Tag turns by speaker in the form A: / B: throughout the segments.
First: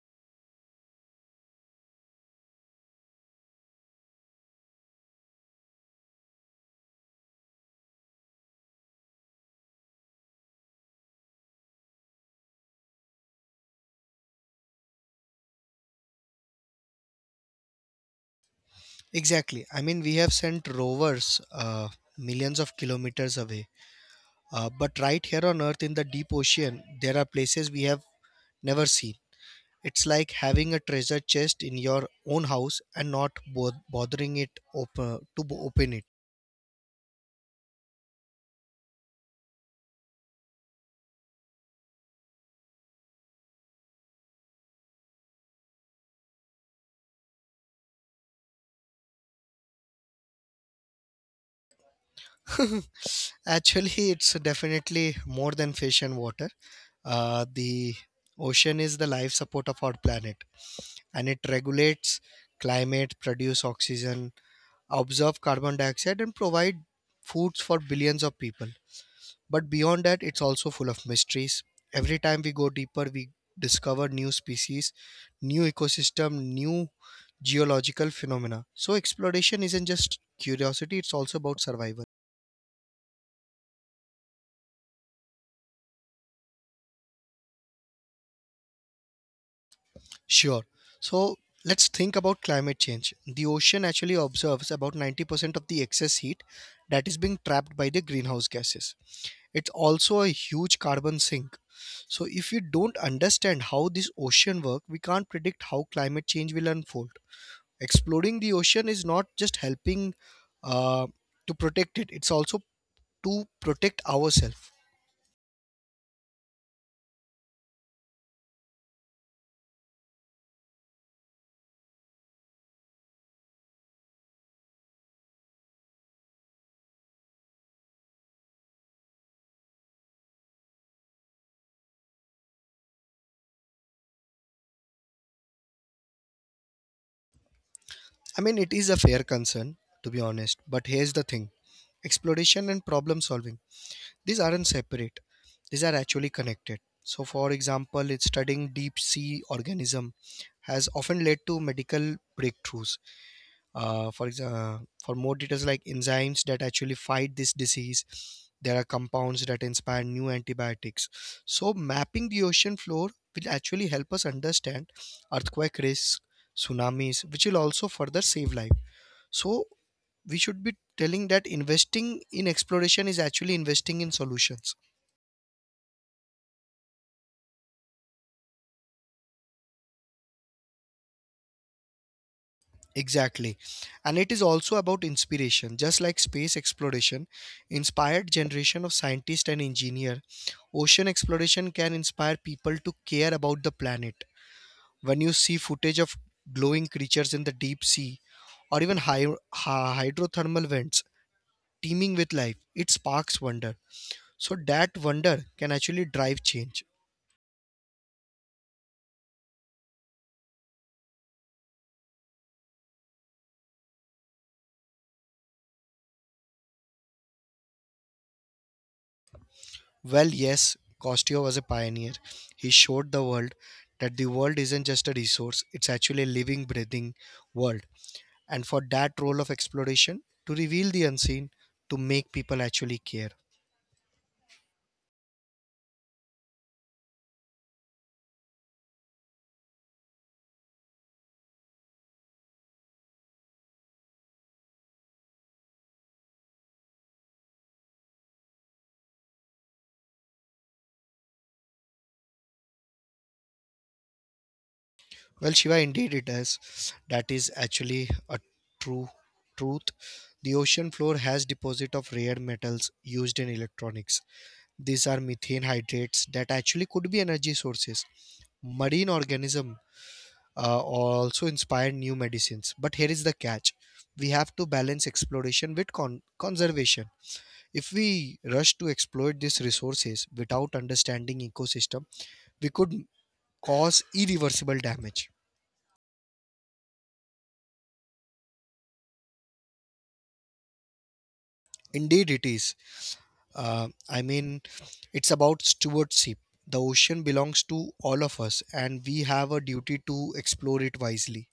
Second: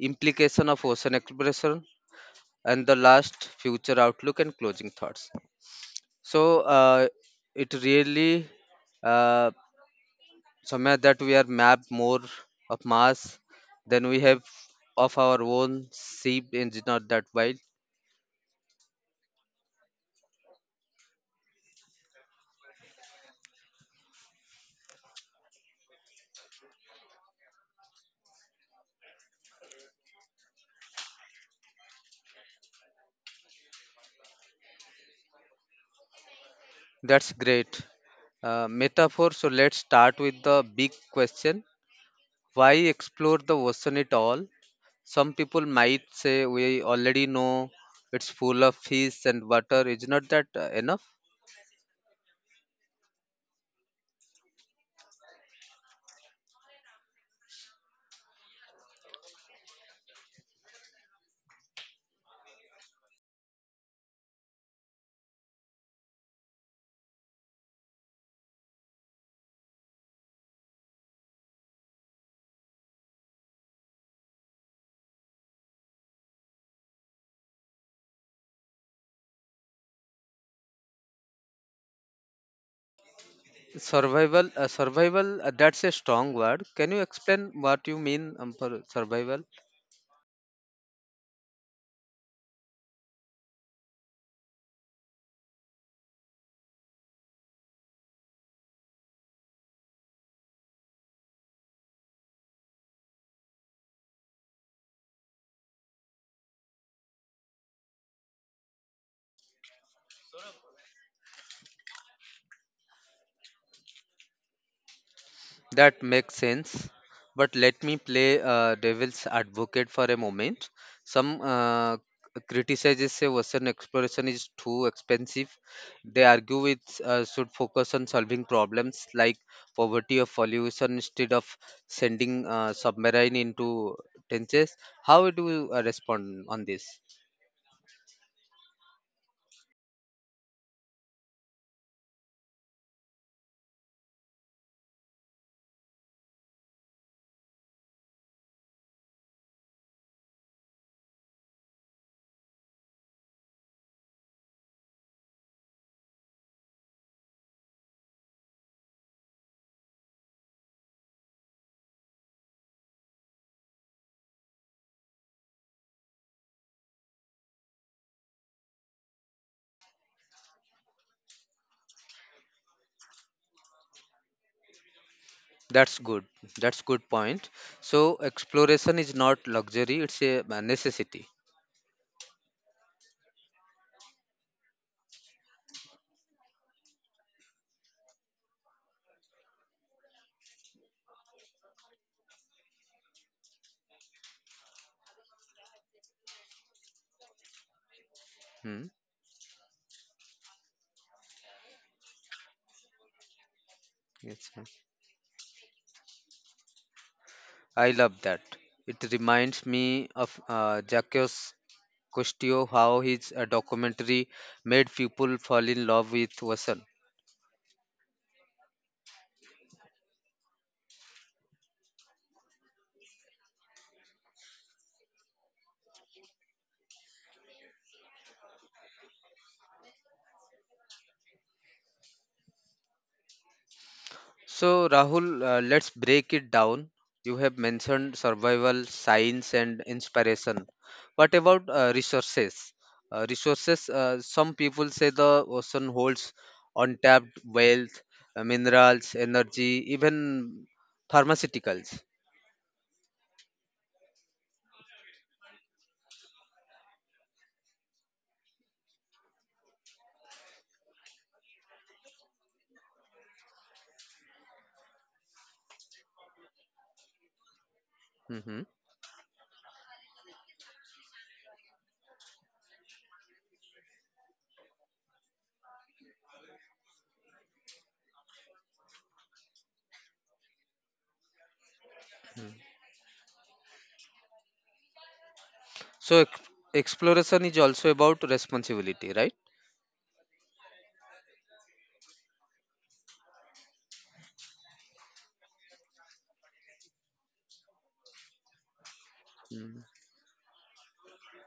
A: implication of ocean exploration. And the last, future outlook and closing thoughts. So it really. Uh, Somewhere that we are mapped more of Mars than we have of our own sea engine or that wild.
B: Exactly. I mean, we have sent rovers millions of kilometers away. But right here on Earth in the deep ocean, there are places we have never seen. It's like having a treasure chest in your own house and not bothering it open it.
A: That's great. Metaphor. So let's start with the big question. Why explore the ocean at all? Some people might say we already know it's full of fish and water. Is not that enough?
B: Actually, it's definitely more than fish and water. The ocean is the life support of our planet, and it regulates climate, produce oxygen, absorb carbon dioxide, and provide foods for billions of people. But beyond that, it's also full of mysteries. Every time we go deeper, we discover new species, new ecosystem, new geological phenomena. So exploration isn't just curiosity, it's also about survival.
A: Survival, survival, that's a strong word. Can you explain what you mean for survival?
B: Sure. So let's think about climate change. The ocean actually observes about 90% of the excess heat that is being trapped by the greenhouse gases. It's also a huge carbon sink. So if we don't understand how this ocean work, we can't predict how climate change will unfold. Exploring the ocean is not just helping uh, to protect it, it's also to protect ourselves.
A: That makes sense. But let me play devil's advocate for a moment. Some criticizes say Western exploration is too expensive. They argue it should focus on solving problems like poverty or pollution instead of sending submarine into trenches. How do you respond on this?
B: I mean, it is a fair concern, to be honest. But here's the thing, exploration and problem solving, these aren't separate, these are actually connected. So, for example, it's studying deep sea organism has often led to medical breakthroughs. For example, for more details like enzymes that actually fight this disease, there are compounds that inspire new antibiotics. So, mapping the ocean floor will actually help us understand earthquake risks, tsunamis, which will also further save life. So, we should be telling that investing in exploration is actually investing in solutions,
A: That's good. That's good point. So exploration is not luxury; it's a necessity.
B: exactly, and it is also about inspiration. Just like space exploration inspired generation of scientists and engineer, ocean exploration can inspire people to care about the planet. When you see footage of glowing creatures in the deep sea or
A: Hmm.
B: even hydrothermal vents teeming with life, it sparks wonder, so
A: Yes.
B: that wonder can actually drive change.
A: I love that. It reminds me of Jacques Cousteau, how his documentary made people fall in love with Vasan.
B: Well, yes, Costello was a pioneer. He showed the world that the world isn't just a resource, it's actually a living, breathing world. And for that role of exploration, to reveal the unseen, to make people actually care.
A: So, Rahul, let's break it down. You have mentioned survival, science, and inspiration. What about resources? Resources, some people say the ocean holds untapped wealth, minerals, energy, even pharmaceuticals.
B: Well, Shiva, indeed it is. That is actually a true truth. The ocean floor has deposit of rare metals used in electronics. These are methane hydrates that actually could be energy sources.
A: Mm-hmm.
B: Marine organism also inspired new medicines. But here is the catch, we have to balance exploration with conservation. If we rush to exploit these resources without understanding ecosystem, we could cause irreversible damage.
A: So exploration is also about responsibility, right?
B: Indeed, it is. Uh, I mean, it's about stewardship. The ocean belongs to all of us, and we have a
A: Mm.
B: duty to explore it wisely.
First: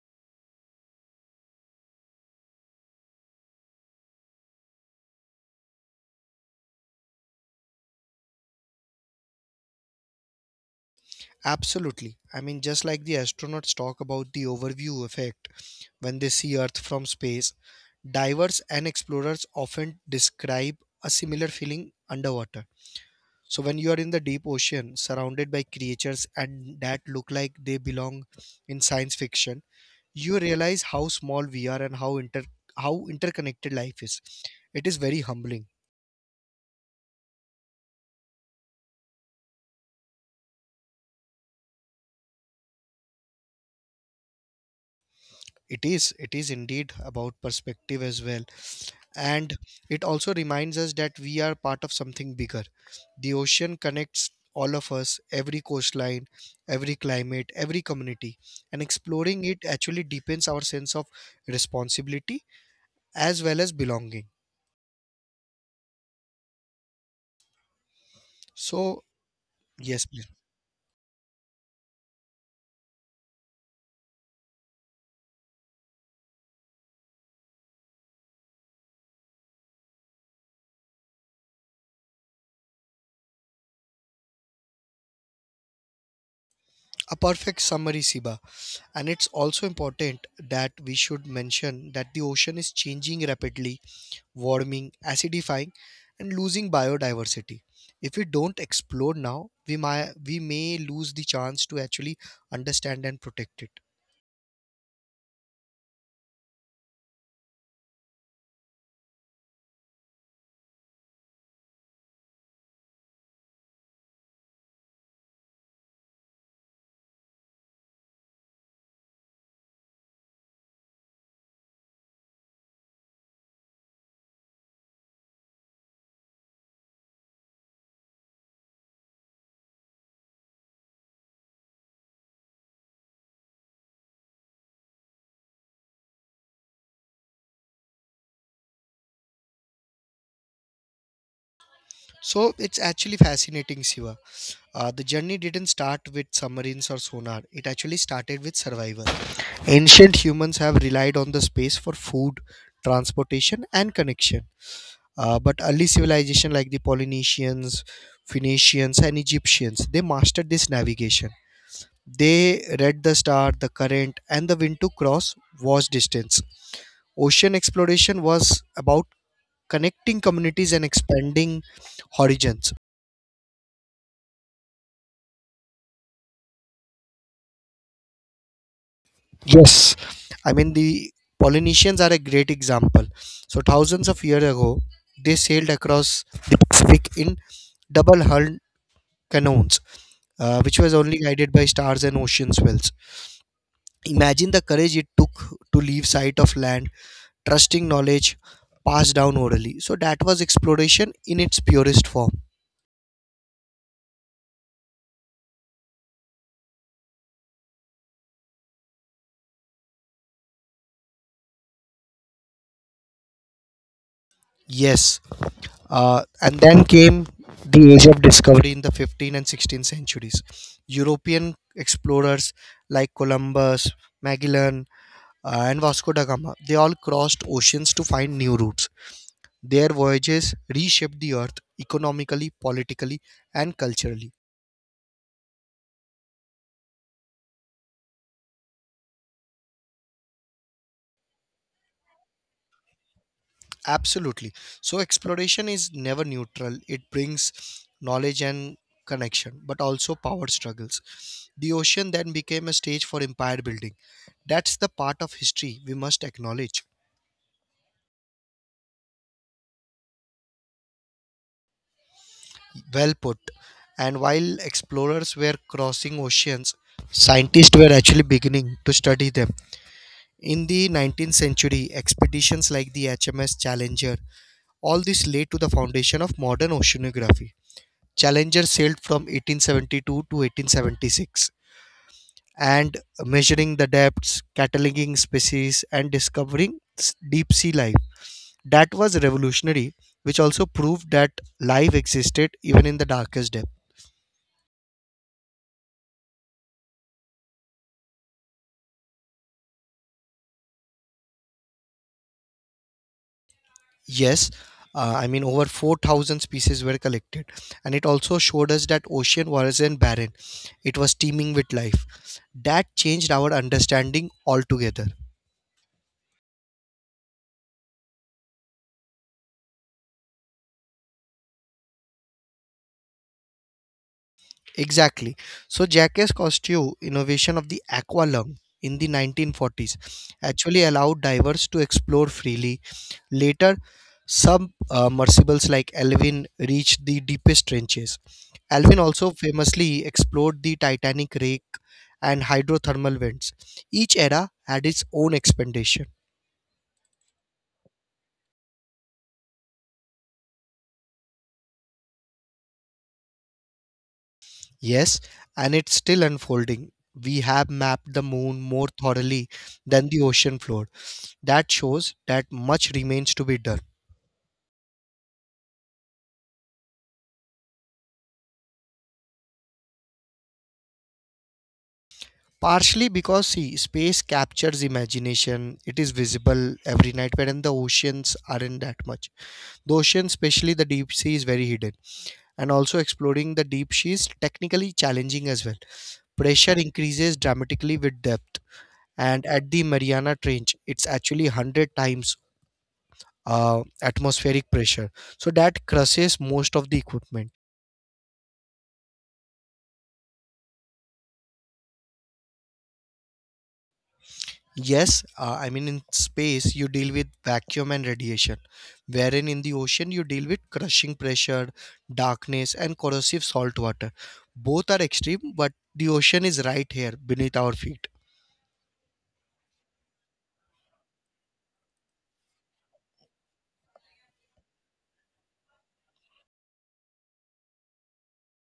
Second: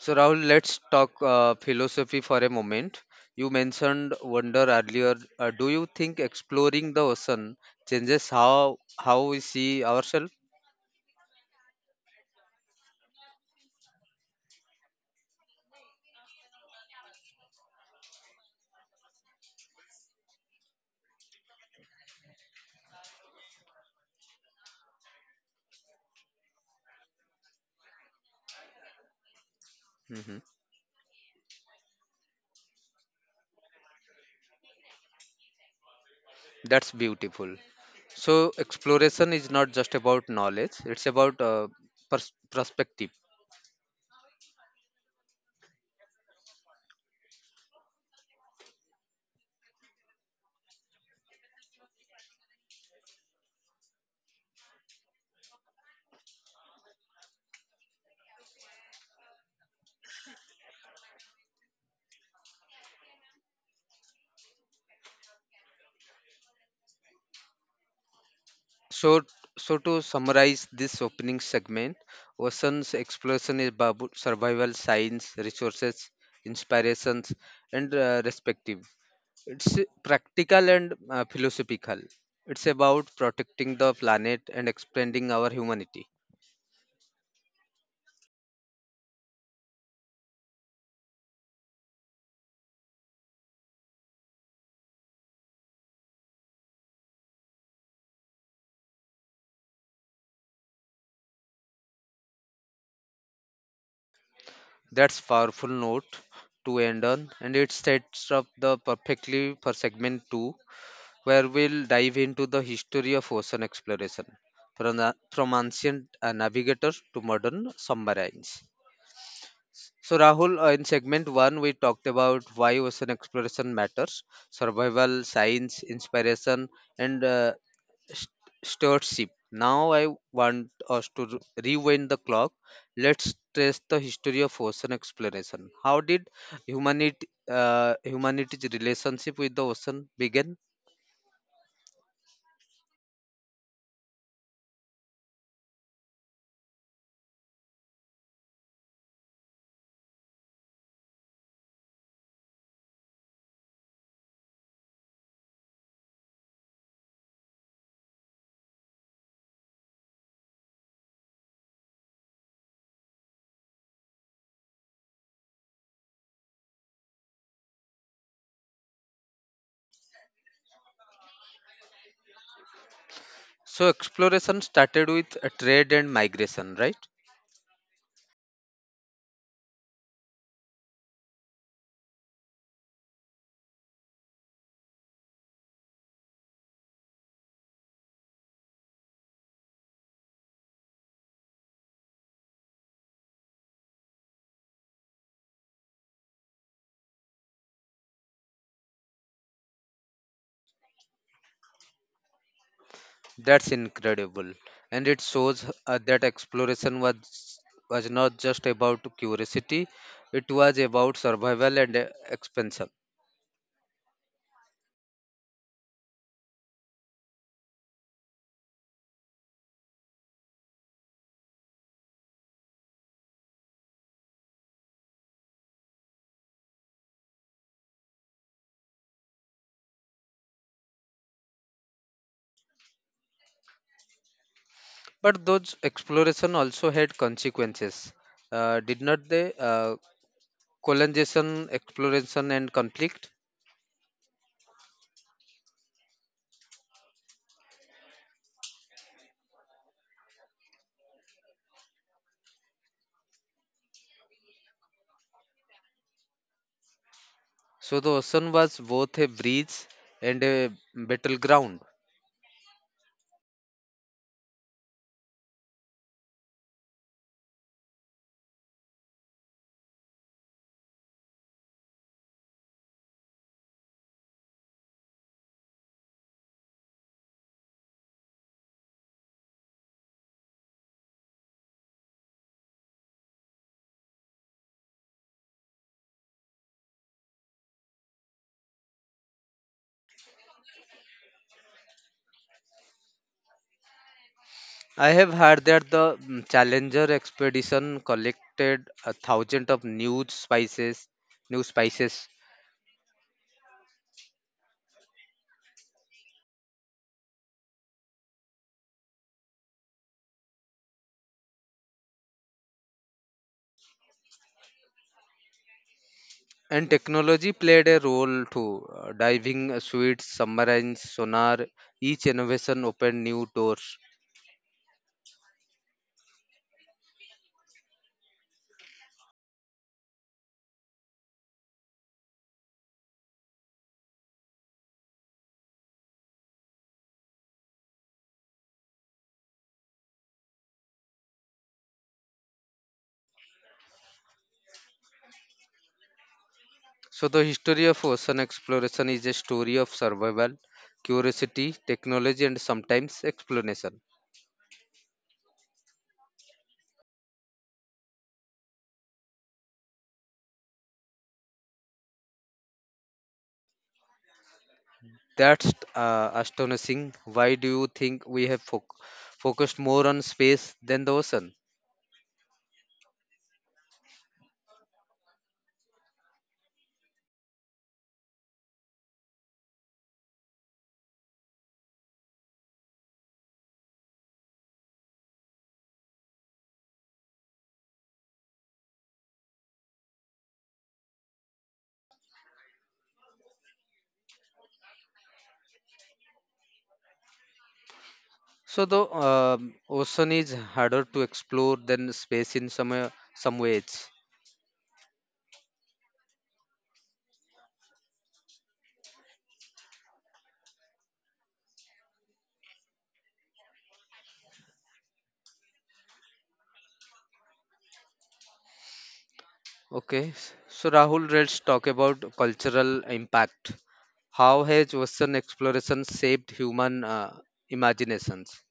A: So Rahul, let's talk philosophy for a moment. You mentioned wonder earlier. Do you think exploring the ocean changes how we see ourselves?
B: Absolutely. I mean, just like the astronauts talk about the overview effect when they see Earth from space. Divers and explorers often describe a similar feeling underwater. So, when you are in the deep ocean, surrounded by creatures and that look like they belong in science fiction, you
A: Mhm.
B: realize how small we are and how interconnected life is. It is very humbling.
A: That's beautiful. So exploration is not just about knowledge; it's about perspective.
B: It is indeed about perspective as well. And it also reminds us that we are part of something bigger. The ocean connects all of us, every coastline, every climate, every community. And exploring it actually deepens our sense of responsibility as well as belonging. So,
A: So, so to
B: yes, please.
A: summarize this opening segment, Ocean's exploration is about survival, science, resources, inspirations, and respective. It's practical and philosophical. It's about protecting the planet and expanding our humanity.
B: A perfect summary, Siba. And it's also important that we should mention that the ocean is changing rapidly, warming, acidifying, and losing biodiversity. If we don't explore now, we may lose the chance to actually understand and protect it.
A: That's powerful note to end on, and it sets up the perfectly for segment two, where we'll dive into the history of ocean exploration from, the, from ancient navigators to modern submarines. So, Rahul, in segment one, we talked about why ocean exploration matters, survival, science, inspiration, and st- stewardship. Now, I want us to rewind the clock. Let's trace the history of ocean exploration. How did humanity's relationship with the ocean begin?
B: So it's actually fascinating, Siva. The journey didn't start with submarines or sonar. It actually started with survival. Ancient humans have relied on the space for food, transportation, and connection. But early civilization like the Polynesians, Phoenicians, and Egyptians, they mastered this navigation. They read the star, the current, and the wind to cross vast distance. Ocean exploration was about connecting communities and expanding horizons.
A: So exploration started with a trade and migration, right?
B: Yes, I mean the Polynesians are a great example. So thousands of years ago, they sailed across the Pacific in double-hulled canoes, which was only guided by stars and ocean swells. Imagine the courage it took to leave sight of land, trusting knowledge passed down orally. So that was exploration in its purest form.
A: That's incredible, and it shows that exploration was not just about curiosity; it was about survival and expansion.
B: Yes, and then came the age of discovery in the 15th and 16th centuries. European explorers like Columbus, Magellan, and Vasco da Gama, they all crossed oceans to find new routes. Their voyages reshaped the earth economically, politically, and culturally.
A: But those exploration also had consequences, did not they? Colonization, exploration, and conflict.
B: Absolutely. So exploration is never neutral. It brings knowledge and connection, but also power struggles. The ocean then became a stage for empire building. That's the part of history we must acknowledge.
A: So the ocean was both a bridge and a battleground.
B: Well put. And while explorers were crossing oceans, scientists were actually beginning to study them. In the 19th century, expeditions like the HMS Challenger, all this laid to the foundation of modern oceanography. Challenger sailed from 1872 to 1876 and measuring the depths, cataloging species, and discovering deep sea life. That was revolutionary, which also proved that life existed even in the darkest depth.
A: I have heard that the Challenger expedition collected a thousand of new spices,
B: Yes, over 4,000 species were collected, and it also showed us that ocean wasn't barren, it was teeming with life. That changed our understanding altogether.
A: and technology played a role too. Diving suites, submarines, sonar, each innovation opened new doors.
B: Exactly. So Jacques Cousteau innovation of the aqua lung in the 1940s actually allowed divers to explore freely. Later, submersibles like Alvin reached the deepest trenches. Alvin also famously explored the Titanic wreck and hydrothermal vents. Each era had its own expedition.
A: So the history of ocean exploration is a story of survival, curiosity, technology, and sometimes explanation.
B: Yes, and it's still unfolding. We have mapped the moon more thoroughly than the ocean floor. That shows that much remains to be done.
A: That's astonishing. Why do you think we have focused more on space than the ocean?
B: Partially because, see, space captures imagination. It is visible every night, wherein the oceans aren't that much. The ocean, especially the deep sea, is very hidden. And also, exploring the deep sea is technically challenging as well. Pressure increases dramatically with depth. And at the Mariana Trench, it's actually 100 times atmospheric pressure. So that crushes most of the equipment.
A: So the ocean is harder to explore than space in some ways.
B: Yes, in space, you deal with vacuum and radiation, wherein in the ocean, you deal with crushing pressure, darkness, and corrosive salt water. Both are extreme, but the ocean is right here beneath our feet.
A: Okay. So Rahul, let's talk about cultural impact. How has ocean exploration shaped human imaginations?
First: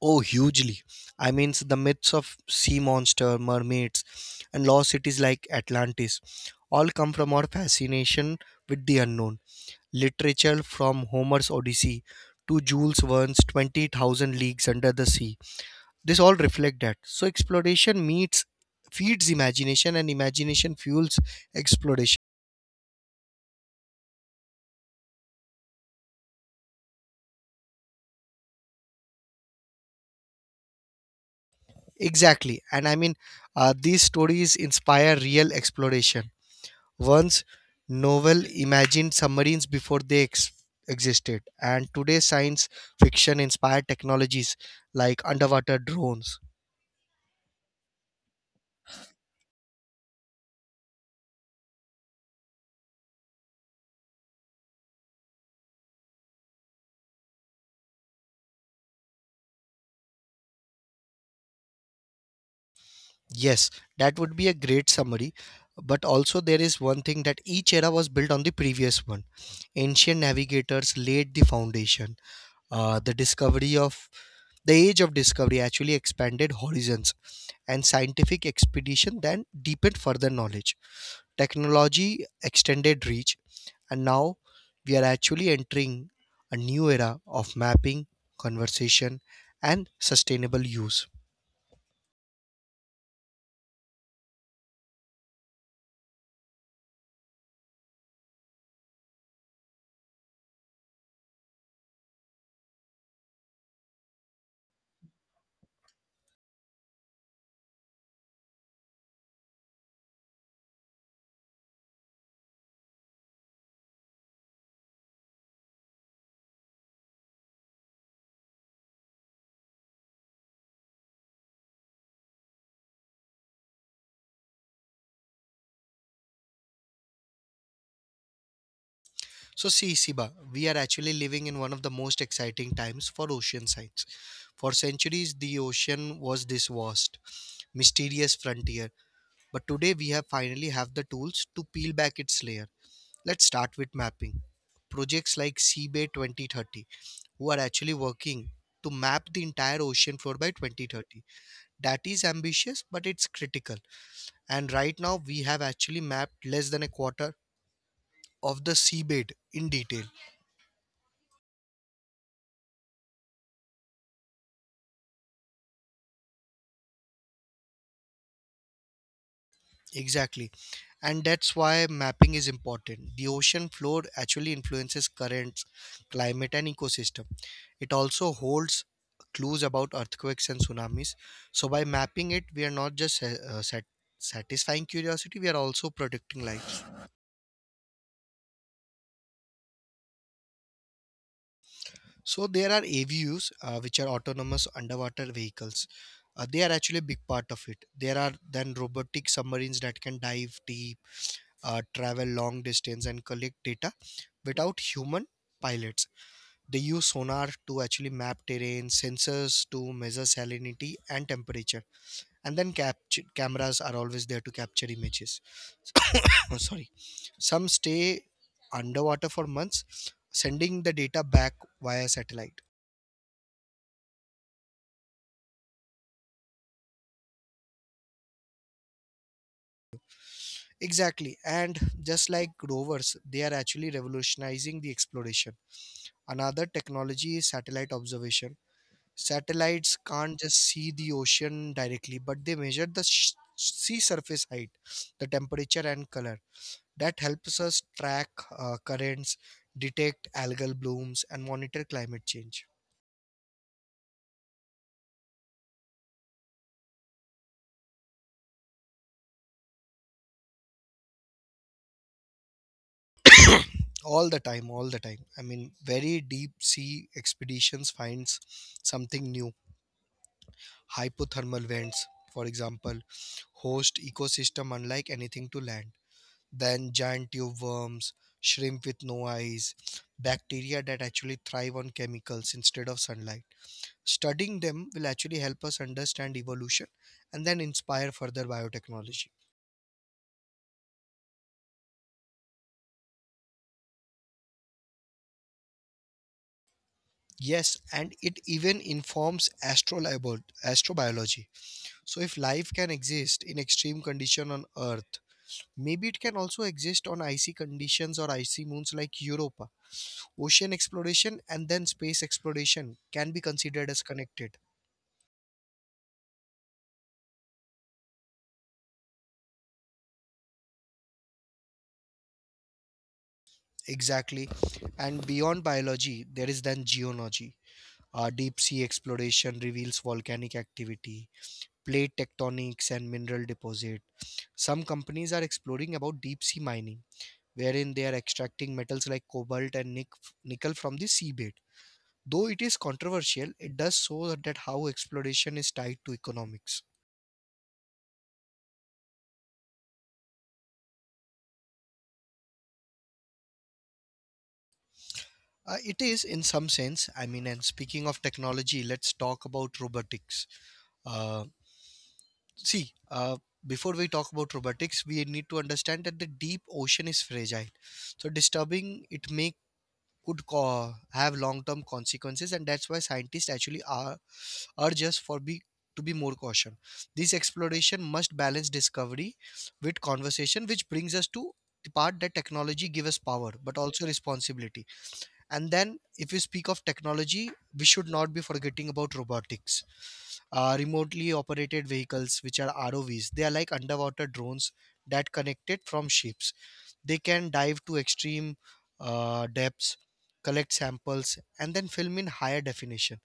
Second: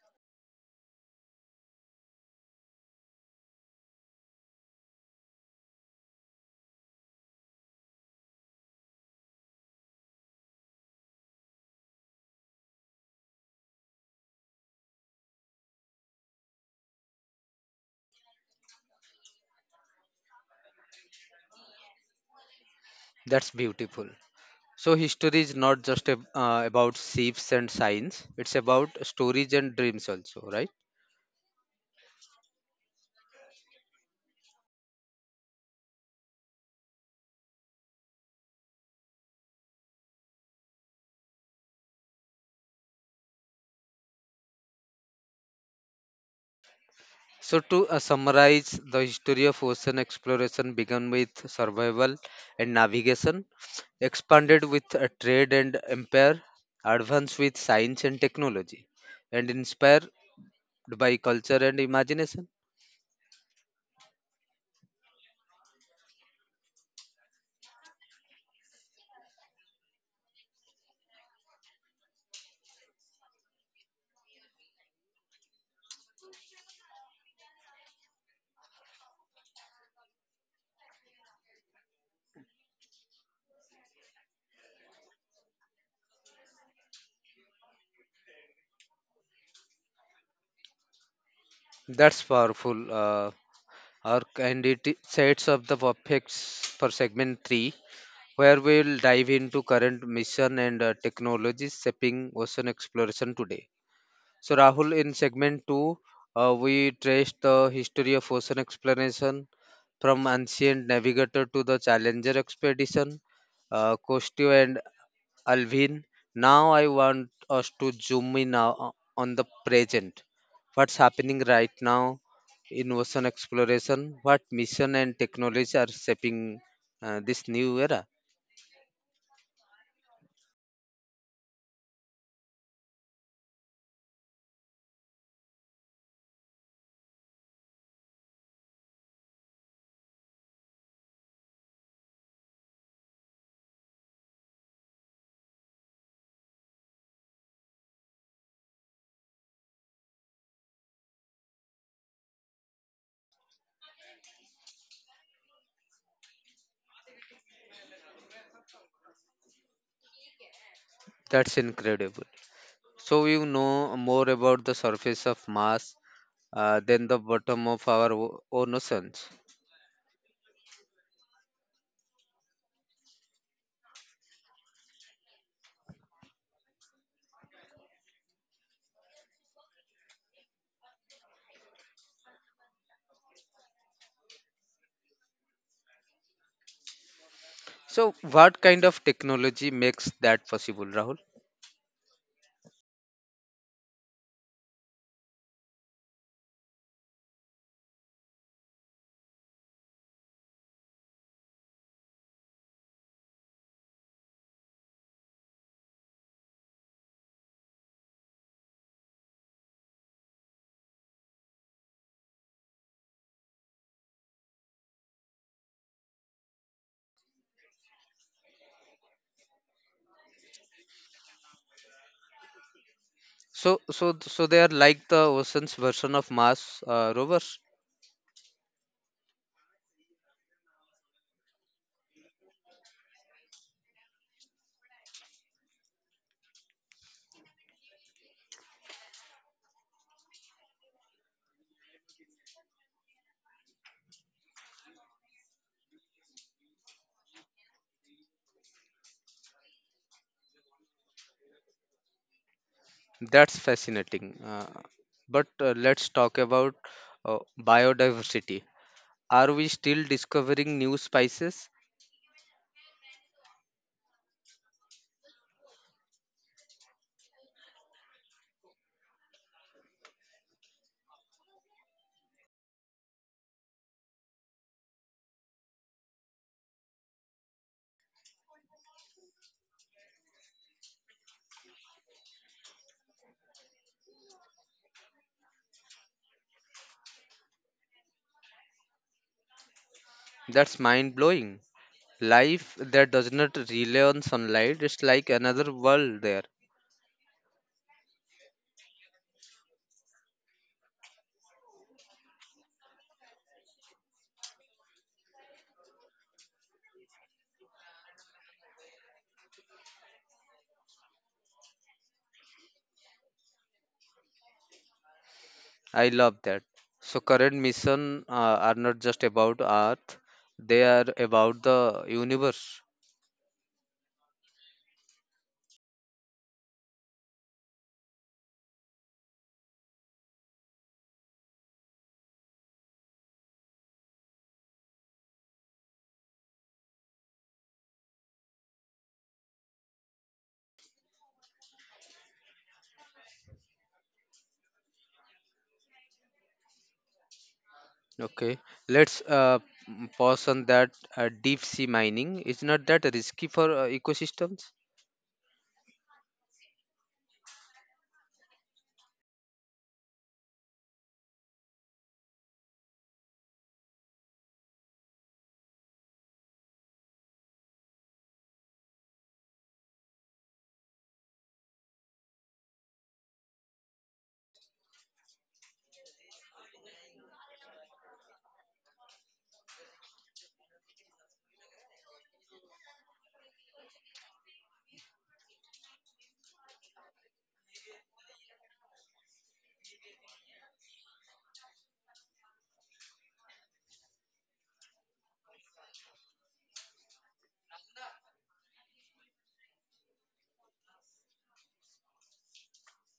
B: Oh, hugely. I mean, s- the myths of sea monster, mermaids, and lost cities like Atlantis all come from our fascination with the unknown. Literature from Homer's Odyssey to Jules Verne's 20,000 Leagues Under the Sea, this all reflect that. So exploration meets feeds imagination, and imagination fuels exploration,
A: That's beautiful. So history is not just about ships and science. It's about stories and dreams also, right?
B: exactly. and I mean These stories inspire real exploration. Once novel imagined submarines before they existed, and today science fiction inspired technologies like underwater drones.
A: So to summarize, the history of ocean exploration began with survival and navigation expanded with a trade and empire, advanced with science and technology, and inspired by culture and imagination.
B: Yes, that would be a great summary, but also there is one thing that each era was built on the previous one. Ancient navigators laid the foundation. Uh, the discovery of the age of discovery actually expanded horizons, and scientific expedition then deepened further knowledge. Technology extended reach, and now we are actually entering a new era of mapping, conversation, and sustainable use.
A: That's powerful. Arc and it sets up the perfects for segment 3 where we'll dive into current mission and technologies shaping ocean exploration today. So, Rahul, in segment two, we traced the history of ocean exploration from ancient navigator to the Challenger expedition, Cousteau and Alvin. Now, I want us to zoom in now on the present. What's happening right now in ocean exploration? What mission and technology are shaping this new era?
B: So, see, Siba, we are actually living in one of the most exciting times for ocean science. For centuries, the ocean was this vast, mysterious frontier. But today we have finally have the tools to peel back its layer. Let's start with mapping. Projects like Seabay 2030, who are actually working to map the entire ocean floor by 2030. That is ambitious, but it's critical. And right now, we have actually mapped less than a quarter of the seabed in detail.
A: That's incredible. So you know more about the surface of Mars than the bottom of our own oceans.
B: Exactly. And that's why mapping is important. The ocean floor actually influences currents, climate, and ecosystem. It also holds clues about earthquakes and tsunamis. So by mapping it, we are not just satisfying curiosity, we are also protecting lives.
A: So what kind of technology makes that possible, Rahul?
B: So there are AVUs, which are autonomous underwater vehicles. They are actually a big part of it. There are then robotic submarines that can dive deep, travel long distance and collect data without human pilots. They use sonar to actually map terrain, sensors to measure salinity and temperature, and then capture cameras are always there to capture images. Sorry, some stay underwater for months, sending the data back via satellite.
A: So they are like the oceans version of Mars rovers.
B: Exactly, and just like rovers, they are actually revolutionizing the exploration. Another technology is satellite observation. Satellites can't just see the ocean directly, but they measure the sea surface height, the temperature, and color. That helps us track currents, detect algal blooms, and monitor climate change
A: That's fascinating. But let's talk about biodiversity. Are we still discovering new species?
B: all the time. All the time, I mean, very deep sea expeditions finds something new. Hypothermal vents, for example, host ecosystem unlike anything to land. Then giant tube worms, shrimp with no eyes, bacteria that actually thrive on chemicals instead of sunlight. Studying them will actually help us understand evolution and then inspire further biotechnology.
A: That's mind blowing. Life that does not rely on sunlight, it's like another world there.
B: Yes, and it even informs astrobiology. So if life can exist in extreme condition on Earth, maybe it can also exist on icy conditions or icy moons like Europa. Ocean exploration and then space exploration can be considered as connected.
A: I love that. So current mission are not just about Earth; they are about the universe.
B: Exactly. And beyond biology, there is then geology. Deep sea exploration reveals volcanic activity, plate tectonics, and mineral deposit. Some companies are exploring about deep sea mining, wherein they are extracting metals like cobalt and nickel from the seabed. Though it is controversial, it does show that how exploration is tied to economics.
A: Okay, let's pause on that. Deep sea mining is not that risky for ecosystems.
B: It is in some sense. I mean, and speaking of technology, let's talk about robotics. Uh, see Before we talk about robotics, we need to understand that the deep ocean is fragile, so disturbing it have long term consequences, and that's why scientists actually are urge us for be to be more caution. This exploration must balance discovery with conversation, which brings us to the part that technology gives us power but also responsibility. And then, if you speak of technology, we should not be forgetting about robotics. Remotely operated vehicles, which are ROVs, they are like underwater drones that connected from ships. They can dive to extreme depths, collect samples, and then film in higher definition.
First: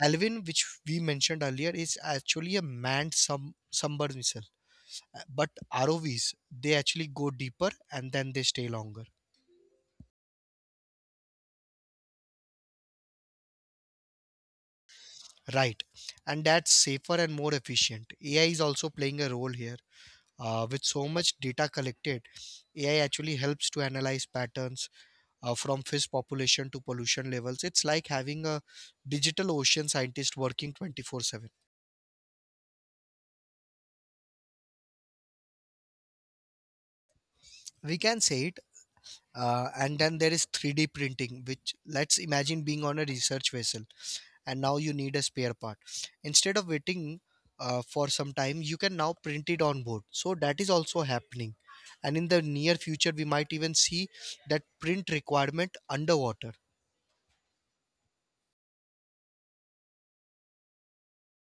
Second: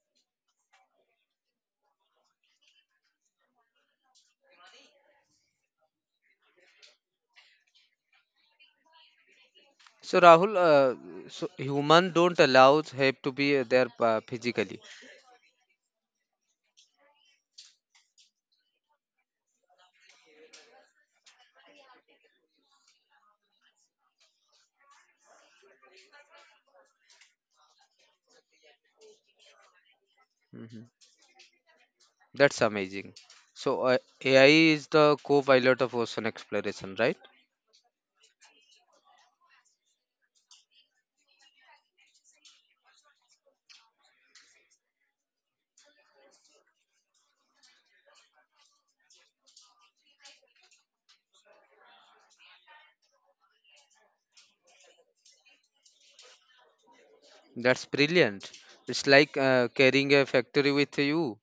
B: Alvin, which we mentioned earlier, is actually a manned submersible. But ROVs, they actually go deeper and then they stay longer.
A: So Rahul, so human don't allow have to be there physically.
B: Right. And that's safer and more efficient. AI is also playing a role here. With so much data collected, AI actually helps to analyze patterns from fish population to pollution levels. It's like having a digital ocean scientist working
A: Mhm.
B: 24/7.
A: That's amazing. So AI is the co-pilot of ocean exploration, right?
B: We can say it. And then there is 3D printing, which, let's imagine being on a research vessel and now you need a spare part. Instead of waiting for some time, you can now print it on board, so that is also happening. And in the near future, we might even see that print requirement underwater.
A: That's brilliant. It's like carrying a factory with you.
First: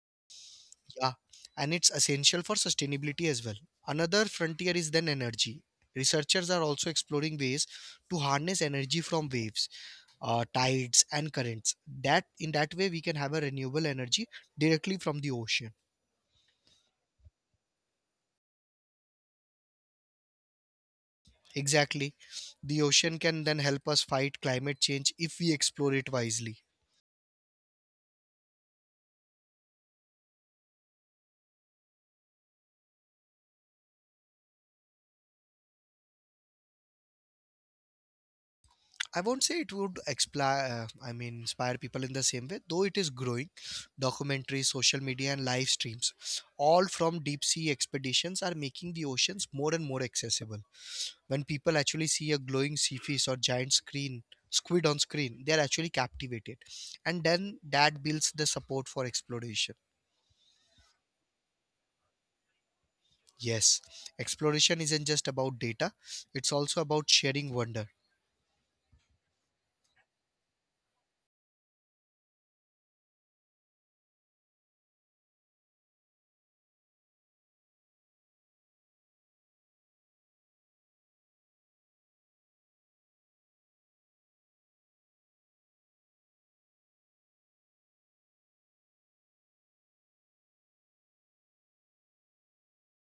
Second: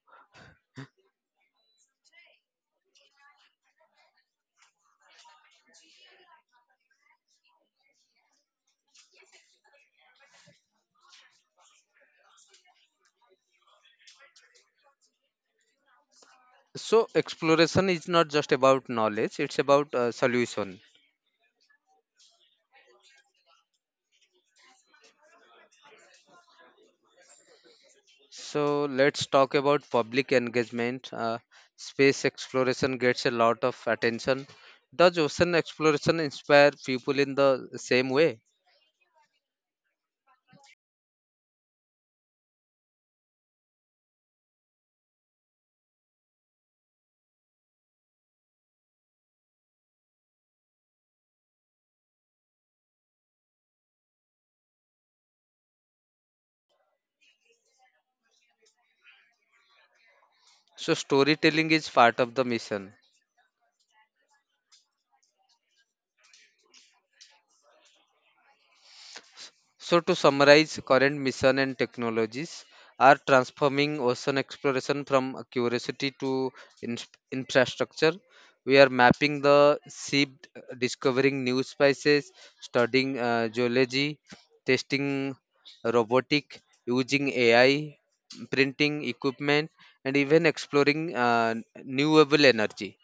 B: Yeah, and it's essential for sustainability as well. Another frontier is then energy. Researchers are also exploring ways to harness energy from waves, tides and currents, that in that way we can have a renewable energy directly from the ocean.
A: So exploration is not just about knowledge, it's about solution.
B: Exactly. The ocean can then help us fight climate change if we explore it wisely.
A: So let's talk about public engagement. Space exploration gets a lot of attention. Does ocean exploration inspire people in the same way?
B: I won't say it would I mean inspire people in the same way, though it is growing. Documentaries, social media, and live streams, all from deep sea expeditions, are making the oceans more and more accessible. When people actually see a glowing sea fish or giant screen squid on screen, they are actually captivated, and then that builds the support for exploration.
A: So storytelling is part of the mission.
B: Yes, exploration isn't just about data, it's also about sharing wonder.
A: So, to summarize, current mission and technologies are transforming ocean exploration from a curiosity to infrastructure. We are mapping the sea, discovering new species, studying geology, testing robotic, using AI, printing equipment, and even exploring renewable energy.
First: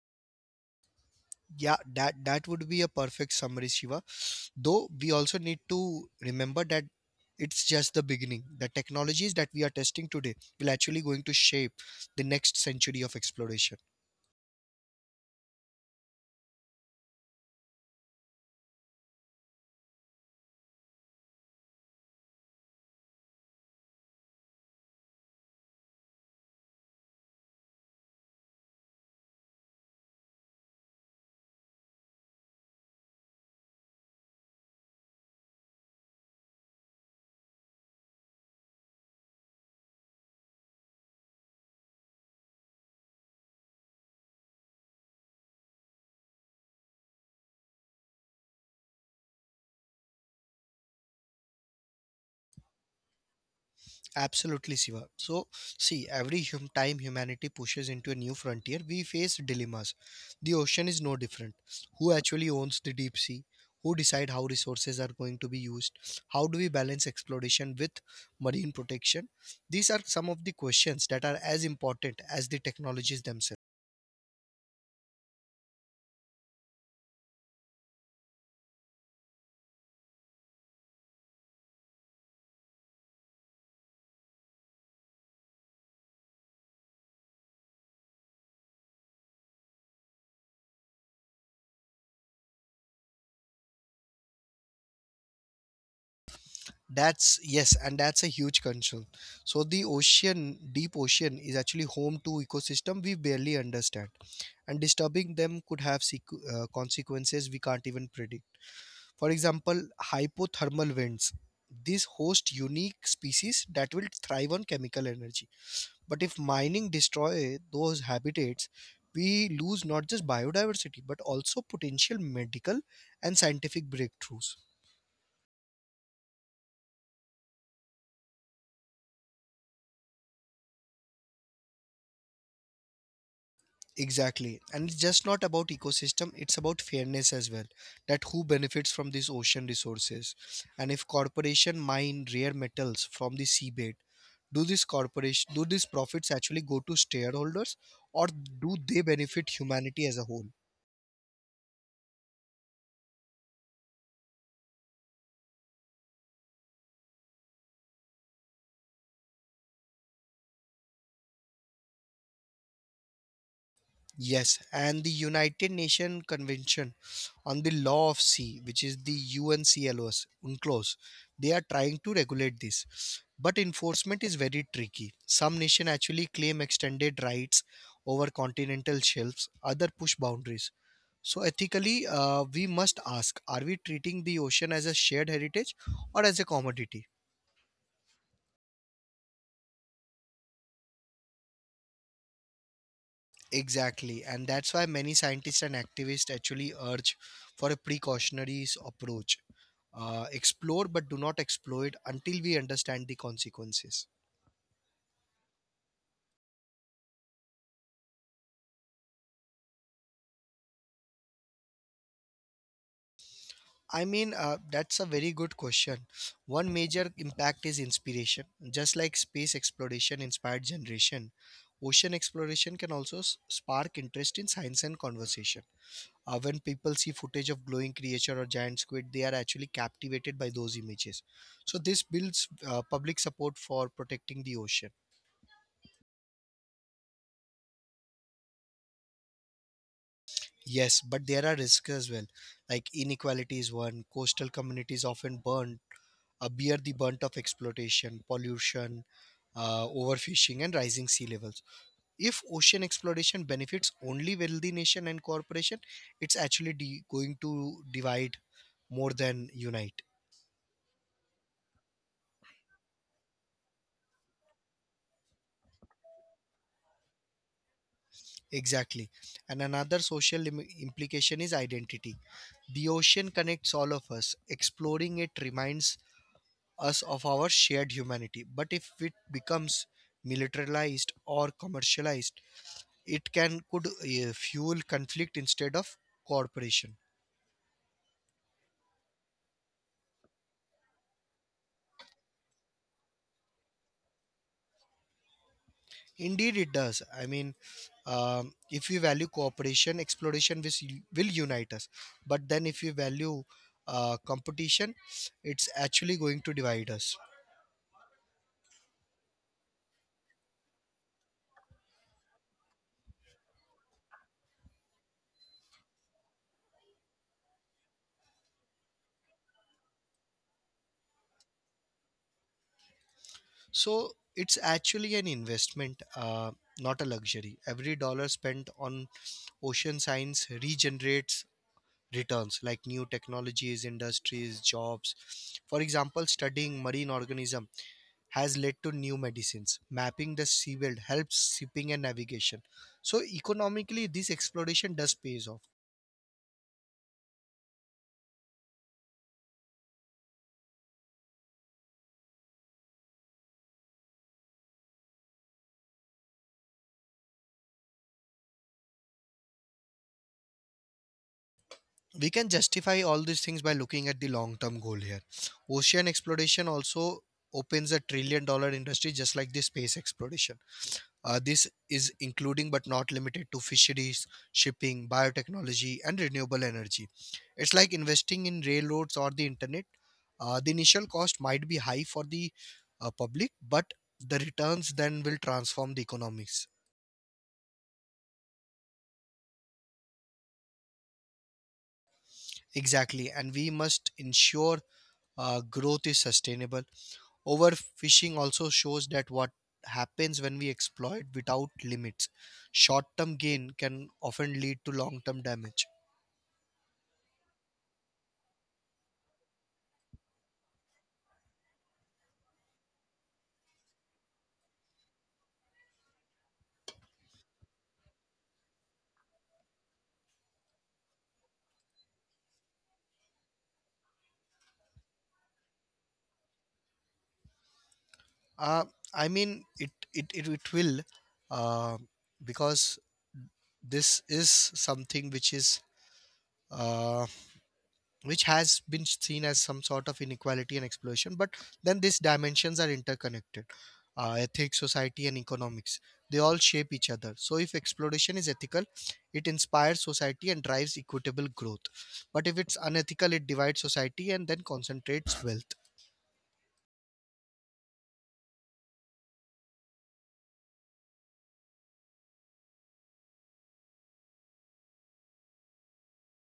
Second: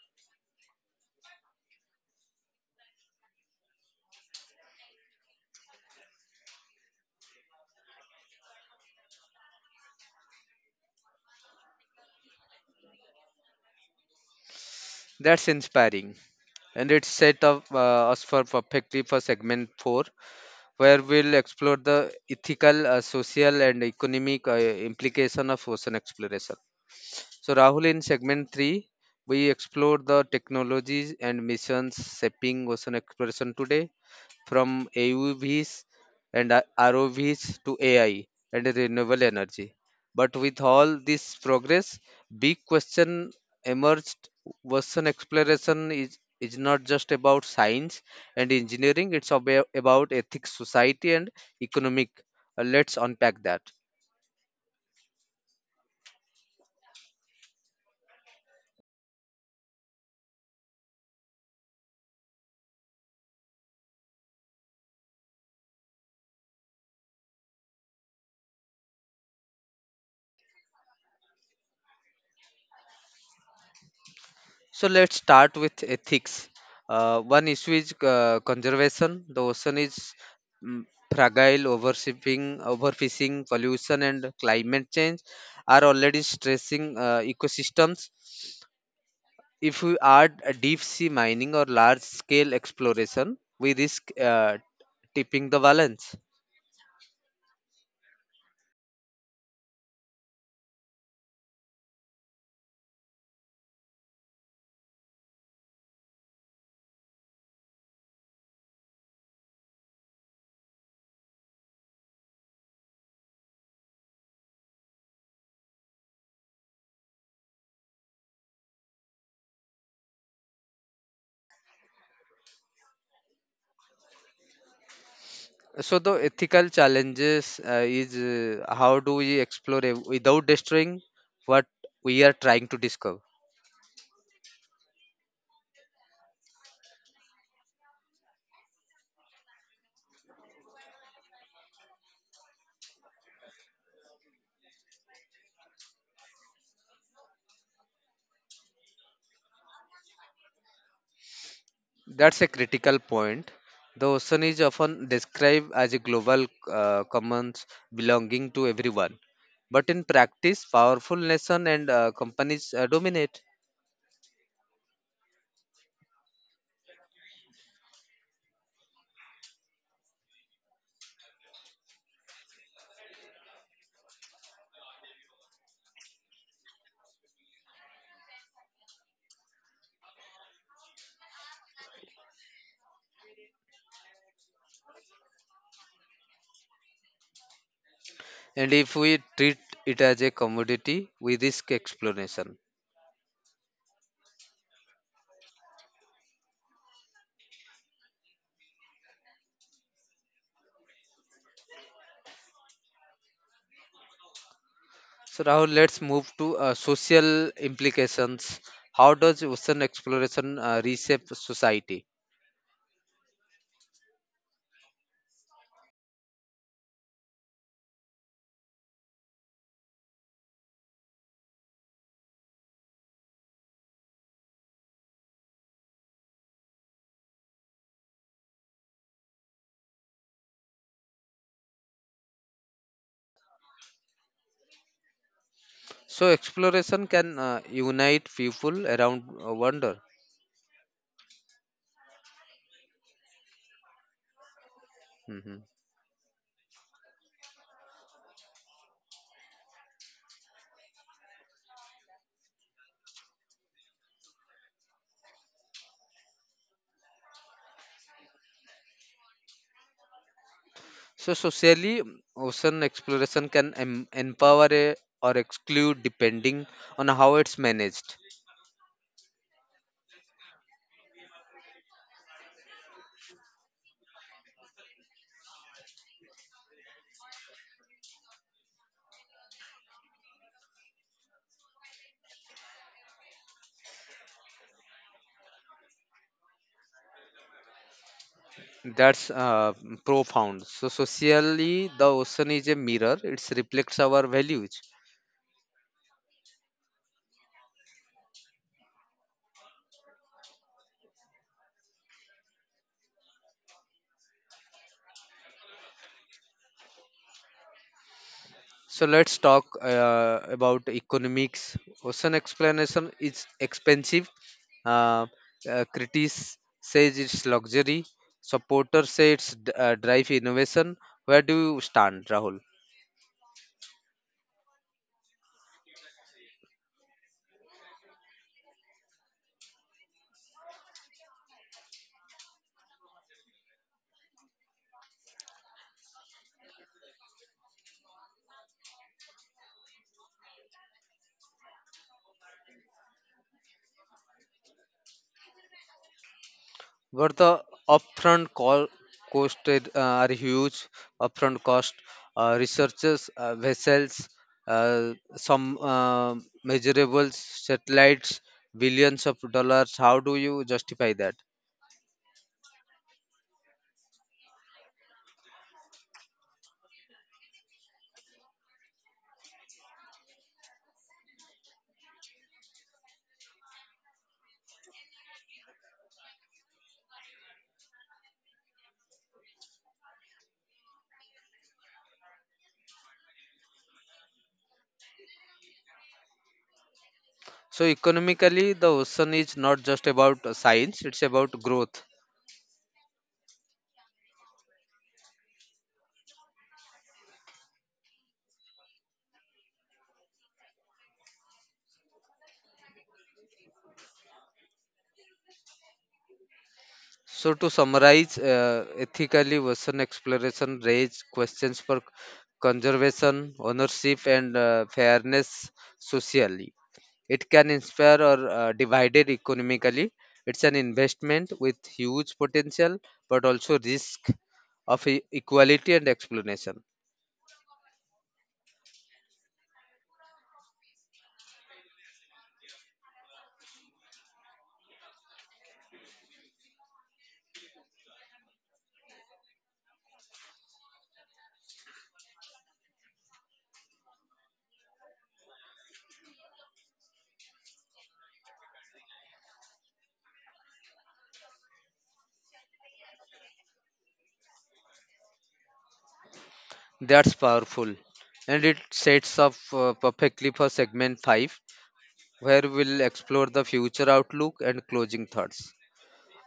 B: Yeah, that would be a perfect summary, Shiva. Though we also need to remember that it's just the beginning. The technologies that we are testing today will actually going to shape the next century of exploration.
A: That's inspiring, and it's set up us for perfectly for segment four where we'll explore the ethical, social, and economic implication of ocean exploration. So, Rahul, in segment three, we explore the technologies and missions shaping ocean exploration today from AUVs and ROVs to AI and renewable energy. But with all this progress, big question emerged. Western exploration is not just about science and engineering, it's about ethics, society, and economic. Let's unpack that.
B: Absolutely, Siva. So, see, every time humanity pushes into a new frontier, we face dilemmas. The ocean is no different. Who actually owns the deep sea? Who decide how resources are going to be used? How do we balance exploration with marine protection? These are some of the questions that are as important as the technologies themselves.
A: So let's start with ethics. One issue is conservation. The ocean is mm, fragile, overshipping, overfishing, pollution, and climate change are already stressing ecosystems. If we add a deep sea mining or large scale exploration, we risk tipping the balance.
B: That's yes, and that's a huge concern. So the ocean, deep ocean, is actually home to ecosystem we barely understand, and disturbing them could have consequences we can't even predict. For example, hypothermal vents. These host unique species that will thrive on chemical energy. But if mining destroy those habitats, we lose not just biodiversity but also potential medical and scientific breakthroughs.
A: So the ethical challenges is how do we explore it without destroying what we are trying to discover?
B: Exactly. And it's just not about ecosystem, it's about fairness as well. That who benefits from these ocean resources. And if corporation mine rare metals from the seabed, do this corporation do these profits actually go to shareholders or do they benefit humanity as a whole?
A: That's a critical point. The ocean is often described as a global commons belonging to everyone. But in practice, powerful nations and companies dominate.
B: Yes, and the United Nations Convention on the Law of Sea, which is the UNCLOS, they are trying to regulate this. But enforcement is very tricky. Some nations actually claim extended rights over continental shelves, other push boundaries. So ethically, we must ask: are we treating the ocean as a shared heritage or as a commodity?
A: And if we treat it as a commodity, we risk exploration.
B: Exactly, and that's why many scientists and activists actually urge for a approach. Explore but do not exploit until we understand the consequences.
A: So now let's move to social implications. How does ocean exploration reshape society?
B: I mean, that's a very good question. One major impact is inspiration. Just like space exploration inspired generation, ocean exploration can also spark interest in science and conversation. When people see footage of glowing creature or giant squid, they are actually captivated by those images. So this builds public support for protecting the ocean.
A: So exploration can unite people around wonder.
B: Yes, but there are risks as well. Like inequality is one. Coastal communities often
A: Mhm.
B: burn, bear the brunt of exploitation, pollution, overfishing, and rising sea levels. If ocean exploration benefits only wealthy nation and corporation, it's actually going to divide more than unite.
A: So socially, ocean exploration can empower or exclude depending on how it's managed.
B: Exactly. And another social implication is identity. The ocean connects all of us. Exploring it reminds us of our shared humanity. But if it becomes militarized or commercialized, it can could fuel conflict instead of cooperation.
A: That's profound. So socially, the ocean is a mirror. It reflects our values.
B: Indeed, it does. I mean, if we value cooperation, exploration will unite us. But then, if we value competition, it's actually going to divide us.
A: So let's talk about economics. Ocean exploration is expensive. Uh, Critics says it's luxury. Supporters say it's drive innovation. Where do you stand, Rahul?
B: So it's actually an investment, not a luxury. Every dollar spent on ocean science regenerates returns like new technologies, industries, jobs. For example, studying marine organism has led to new medicines. Mapping the seabed helps shipping and navigation. So economically, this exploration does pays off.
A: Where the upfront call costed are huge. Upfront cost, researchers, vessels, some measurables, satellites, billions of dollars. How do you justify that?
B: We can justify all these things by looking at the long-term goal here. Ocean exploration also opens a $1 trillion industry just like the space exploration. This is including but not limited to fisheries, shipping, biotechnology, and renewable energy. It's like investing in railroads or the internet. The initial cost might be high for the public, but the returns then will transform the economies.
A: So economically, the ocean is not just about science; it's about growth.
B: Exactly, and we must ensure growth is sustainable. Overfishing also shows that what happens when we exploit without limits. Short term gain can often lead to long term damage.
A: So to summarize, ethically, ocean exploration raise questions for conservation, ownership, and fairness socially. It can inspire or divided economically. It's an investment with huge potential, but also risk of equality and explanation.
B: Uh, it will uh, because this is something which is uh, which has been seen as some sort of inequality and exploitation. But then these dimensions are interconnected. Ethics, society, and economics. They all shape each other. So, if exploitation is ethical, it inspires society and drives equitable growth. But if it's unethical, it divides society and then concentrates wealth.
A: That's powerful, and it sets up perfectly for segment five, where we'll explore the future outlook and closing thoughts.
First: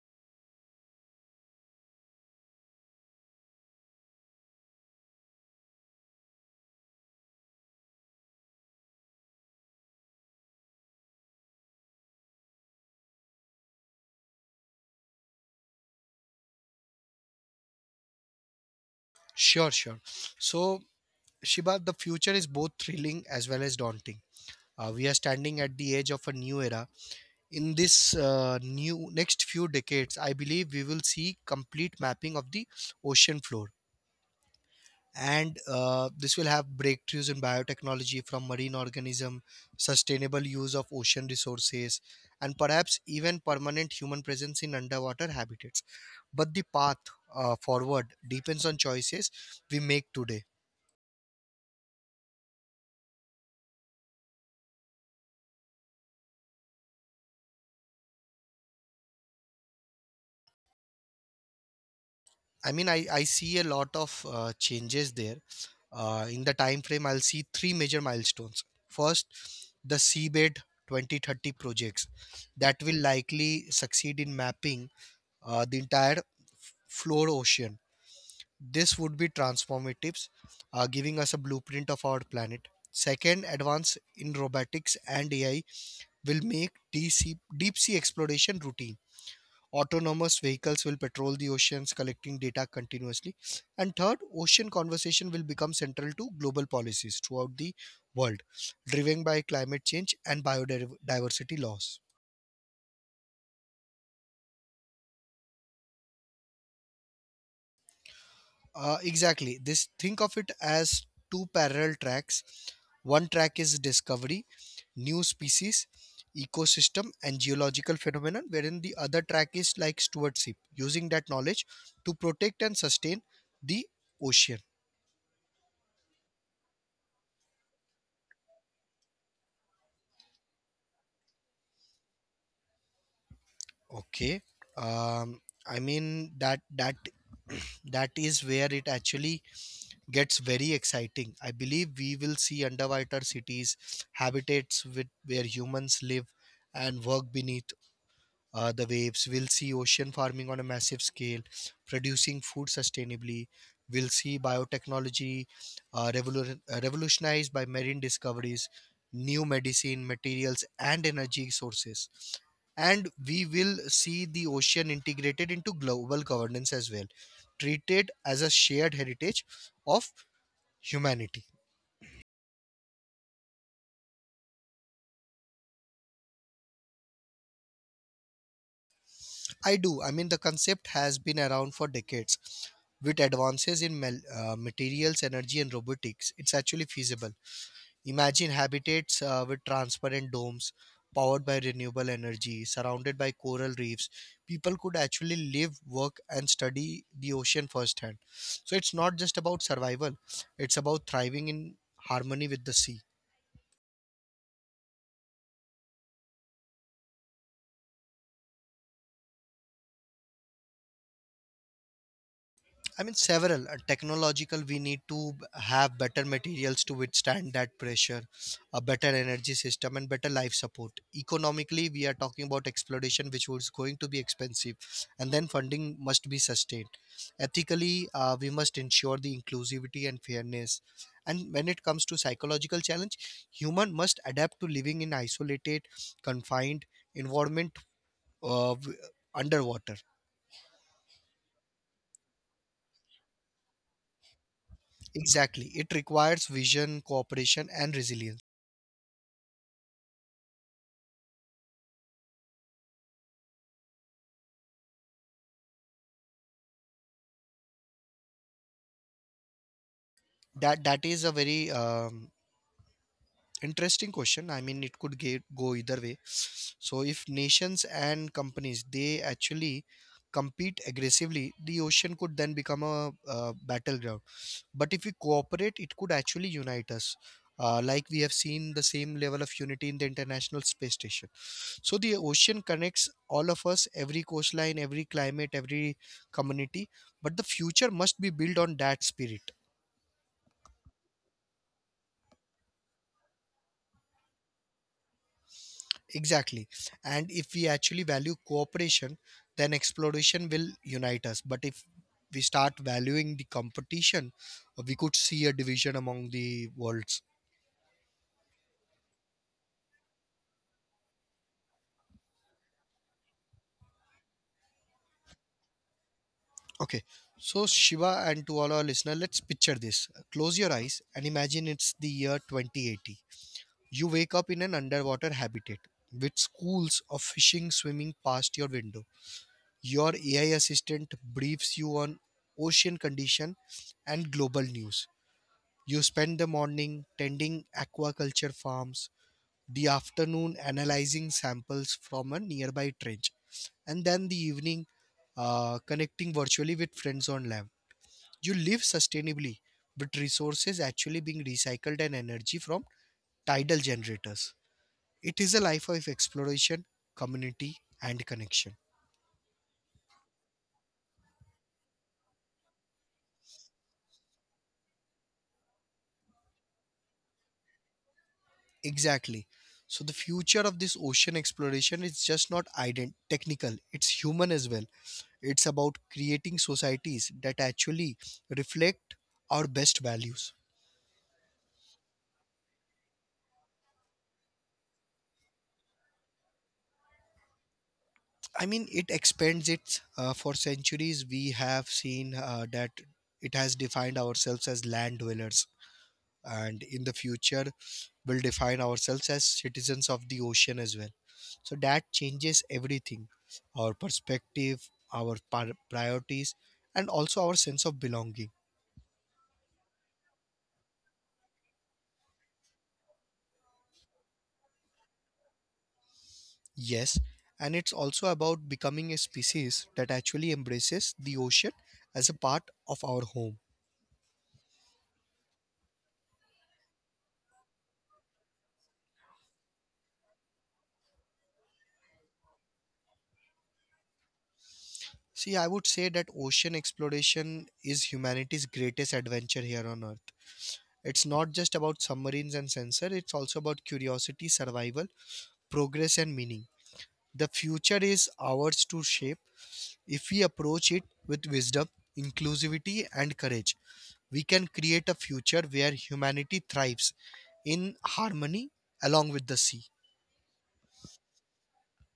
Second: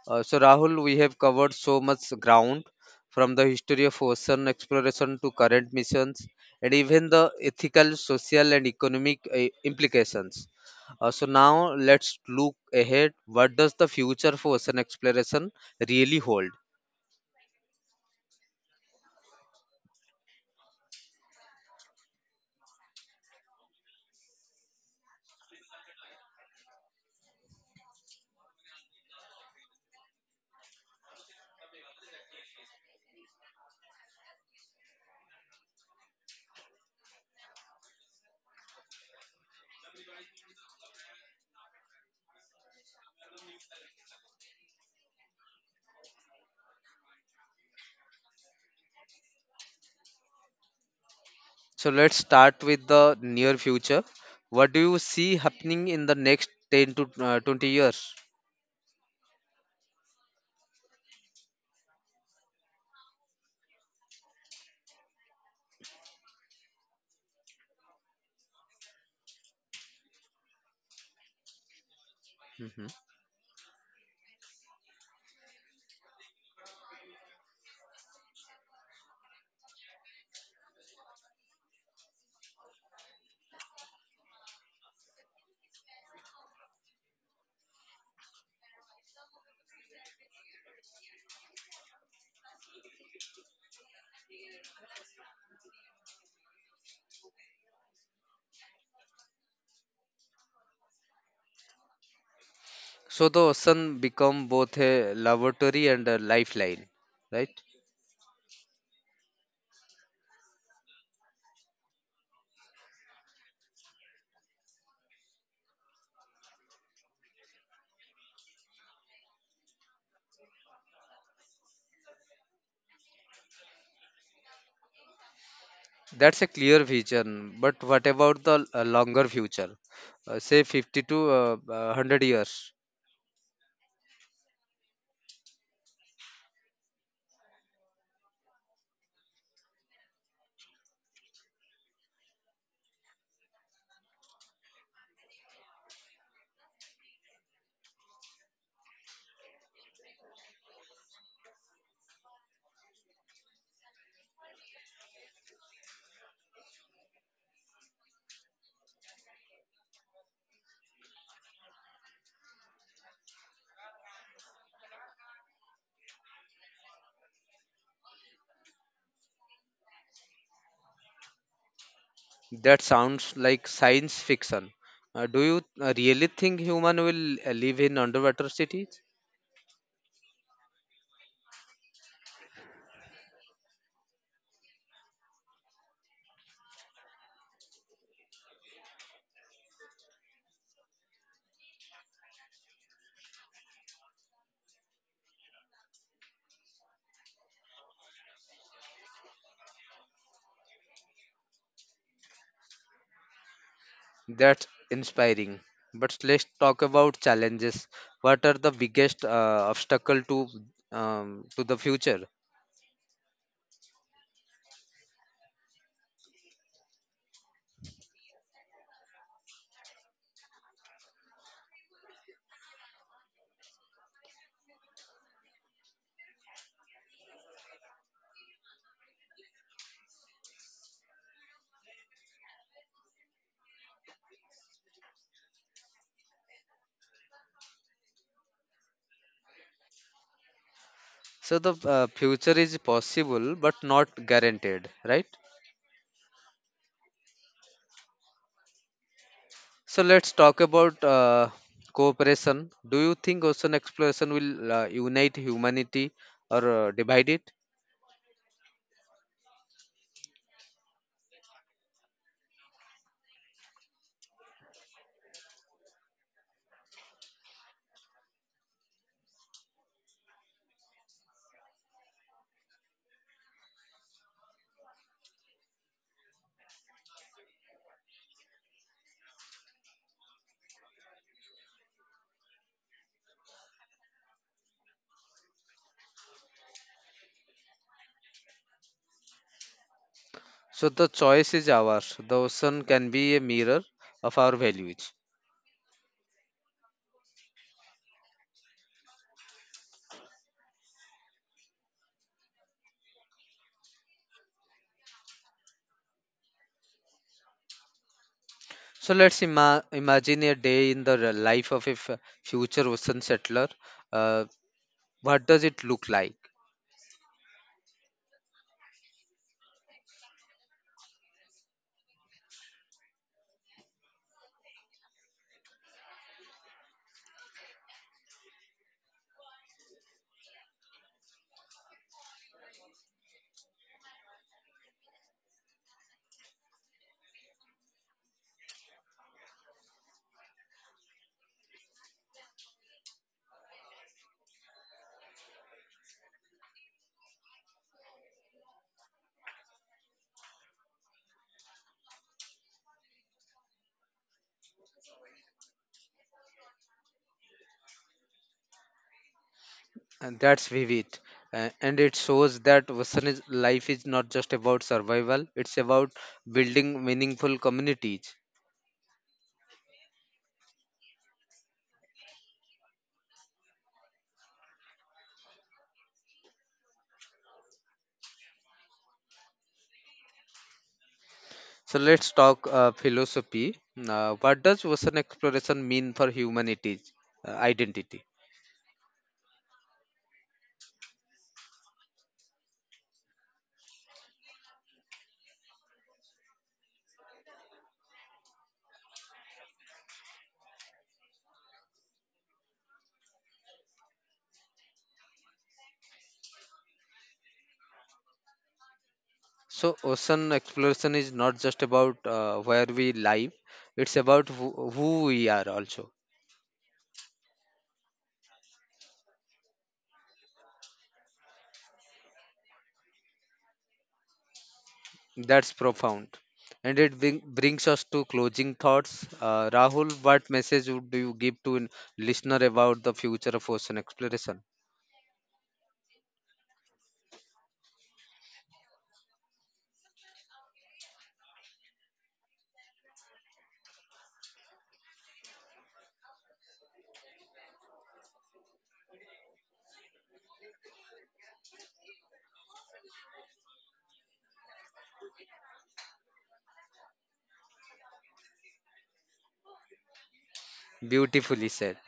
A: So, Rahul, we have covered so much ground from the history of ocean exploration to current missions and even the ethical, social, and economic implications. So, now let's look ahead. What does the future for ocean exploration really hold?
B: Sure, sure. So, Shiba, the future is both thrilling as well as daunting. We are standing at the edge of a new era. In this new next few decades, I believe we will see complete mapping of the ocean floor, and this will have breakthroughs in biotechnology from marine organism, sustainable use of ocean resources, and perhaps even permanent human presence in underwater habitats. But the path forward depends on choices we make today.
A: So, let's start with the near future. What do you see happening in the next 10 to 20 years?
B: I mean, I see a lot of changes there. In the time frame, I'll see three major milestones. First, the seabed 2030 projects that
A: Mhm.
B: will likely succeed in mapping the entire floor ocean. This would be transformative, giving us a blueprint of our planet. Second, advance in robotics and AI will make deep sea exploration routine. Autonomous vehicles will patrol the oceans, collecting data continuously. And third, ocean conversation will become central to global policies throughout the world, driven by climate change and biodiversity laws.
A: So, the ocean become both a laboratory and a lifeline, right?
B: Exactly. This think of it as two parallel tracks. One track is discovery, new species, ecosystem, and geological phenomenon, wherein the other track is like stewardship, using that knowledge to protect and sustain the ocean.
A: That's a clear vision, but what about the longer future? Say 50 to 100 years.
B: Okay. Um, I mean that that that is where it actually gets very exciting. I believe we will see underwater cities, habitats with where humans live and work beneath the waves. We'll see ocean farming on a massive scale, producing food sustainably. We'll see biotechnology revolutionized by marine discoveries, new medicine, materials, and energy sources, and we will see the ocean integrated into global governance as well, treated as a shared heritage of humanity.
A: That sounds like science fiction. Do you really think human will live in underwater cities?
B: I do. I mean, the concept has been around for decades. With advances in materials, energy, and robotics, it's actually feasible. Imagine habitats with transparent domes powered by renewable energy, surrounded by coral reefs. People could actually live, work, and study the ocean firsthand. So it's not just about survival, it's about thriving in harmony with the sea.
A: That's inspiring. But let's talk about challenges. What are the biggest obstacle to to the future?
B: I mean, several technological. We need to have better materials to withstand that pressure, a better energy system, and better life support. Economically, we are talking about exploration, which was going to be expensive, and then funding must be sustained. Ethically, we must ensure the inclusivity and fairness. And when it comes to psychological challenge, human must adapt to living in isolated, confined environment, uh, w- underwater.
A: So the future is possible but not guaranteed, right?
B: Exactly. It requires vision, cooperation, and resilience.
A: So let's talk about cooperation. Do you think ocean exploration will unite humanity or divide it?
B: That is a very interesting question. I mean, it could get, go either way. So, if nations and companies they actually compete aggressively, the ocean could then become a, battleground. But if we cooperate, it could actually unite us, like we have seen the same level of unity in the international space station. So the ocean connects all of us, every coastline, every climate, every community, but the future must be built on that spirit.
A: So the choice is ours. The ocean can be a mirror of our values.
B: Exactly. And if we actually value cooperation, then exploration will unite us, but if we start valuing the competition, we could see a division among the worlds.
A: So let's imagine a day in the life of a future ocean settler. Uh, what does it look like?
B: Okay, so Shiva, and to all our listener, let's picture this. Close your eyes and imagine it's the year 2080. You wake up in an underwater habitat with schools of fishing swimming past your window. Your AI assistant briefs you on ocean condition and global news. You spend the morning tending aquaculture farms, the afternoon analyzing samples from a nearby trench, and then the evening connecting virtually with friends on land. You live sustainably, with resources actually being recycled and energy from tidal generators. It is a life of exploration, community, and connection.
A: And that's vivid. And it shows that ocean is, life is not just about survival, it's about building meaningful communities.
B: Exactly. So, the future of this ocean exploration is just not technical, it's human as well. It's about creating societies that actually reflect our best values.
A: So let's talk philosophy. What does ocean exploration mean for humanity's identity?
B: I mean, it expands it. For centuries, we have seen that it has defined ourselves as land dwellers, and in the future we will define ourselves as citizens of the ocean as well. So that changes everything, our perspective, our priorities, and also our sense of belonging.
A: So ocean exploration is not just about where we live; it's about who we are also.
B: Yes, and it's also about becoming a species that actually embraces the ocean as a part of our home.
A: That's profound, and it brings us to closing thoughts. Rahul, what message would you give to listener about the future of ocean exploration?
B: See, I would say that ocean exploration is humanity's greatest adventure here on earth. It's not just about submarines and sensor, it's also about curiosity, survival, progress, and meaning. The future is ours to shape. If we approach it with wisdom, inclusivity, and courage, we can create a future where humanity thrives in harmony along with the sea.
A: Beautifully said.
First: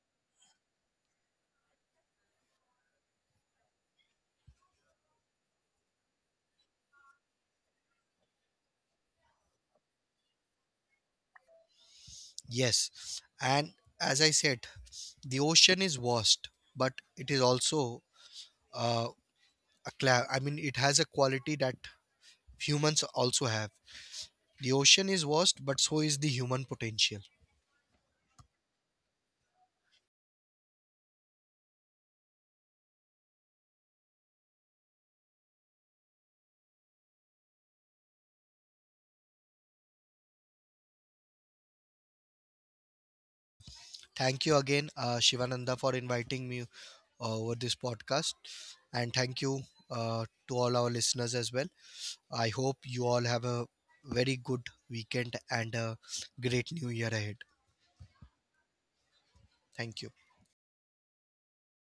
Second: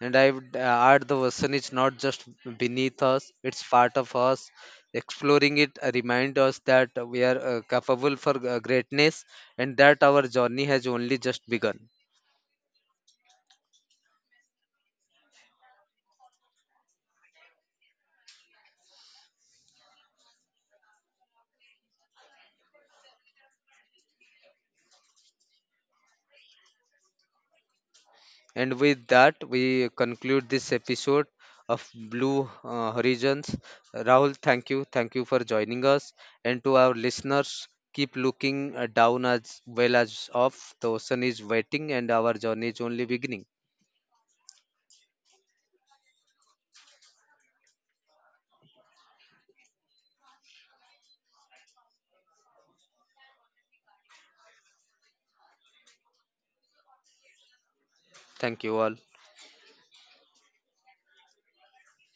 A: And I would add the ocean is not just beneath us, it's part of us. Exploring it reminds us that we are capable for greatness and that our journey has only just begun.
B: Yes, and as I said, the ocean is vast, but it is also uh, I mean, it has a quality that humans also have. The ocean is vast, but so is the human potential.
A: And with that, we conclude this episode of Blue Horizons. Rahul, thank you. Thank you for joining us. And to our listeners, keep looking down as well as up. The ocean is waiting and our journey is only beginning.
B: Thank you again, Shivananda, for inviting me over this podcast. And thank you to all our listeners as well. I hope you all have a very good weekend and a great new year ahead.
A: Thank you all.
B: Thank you.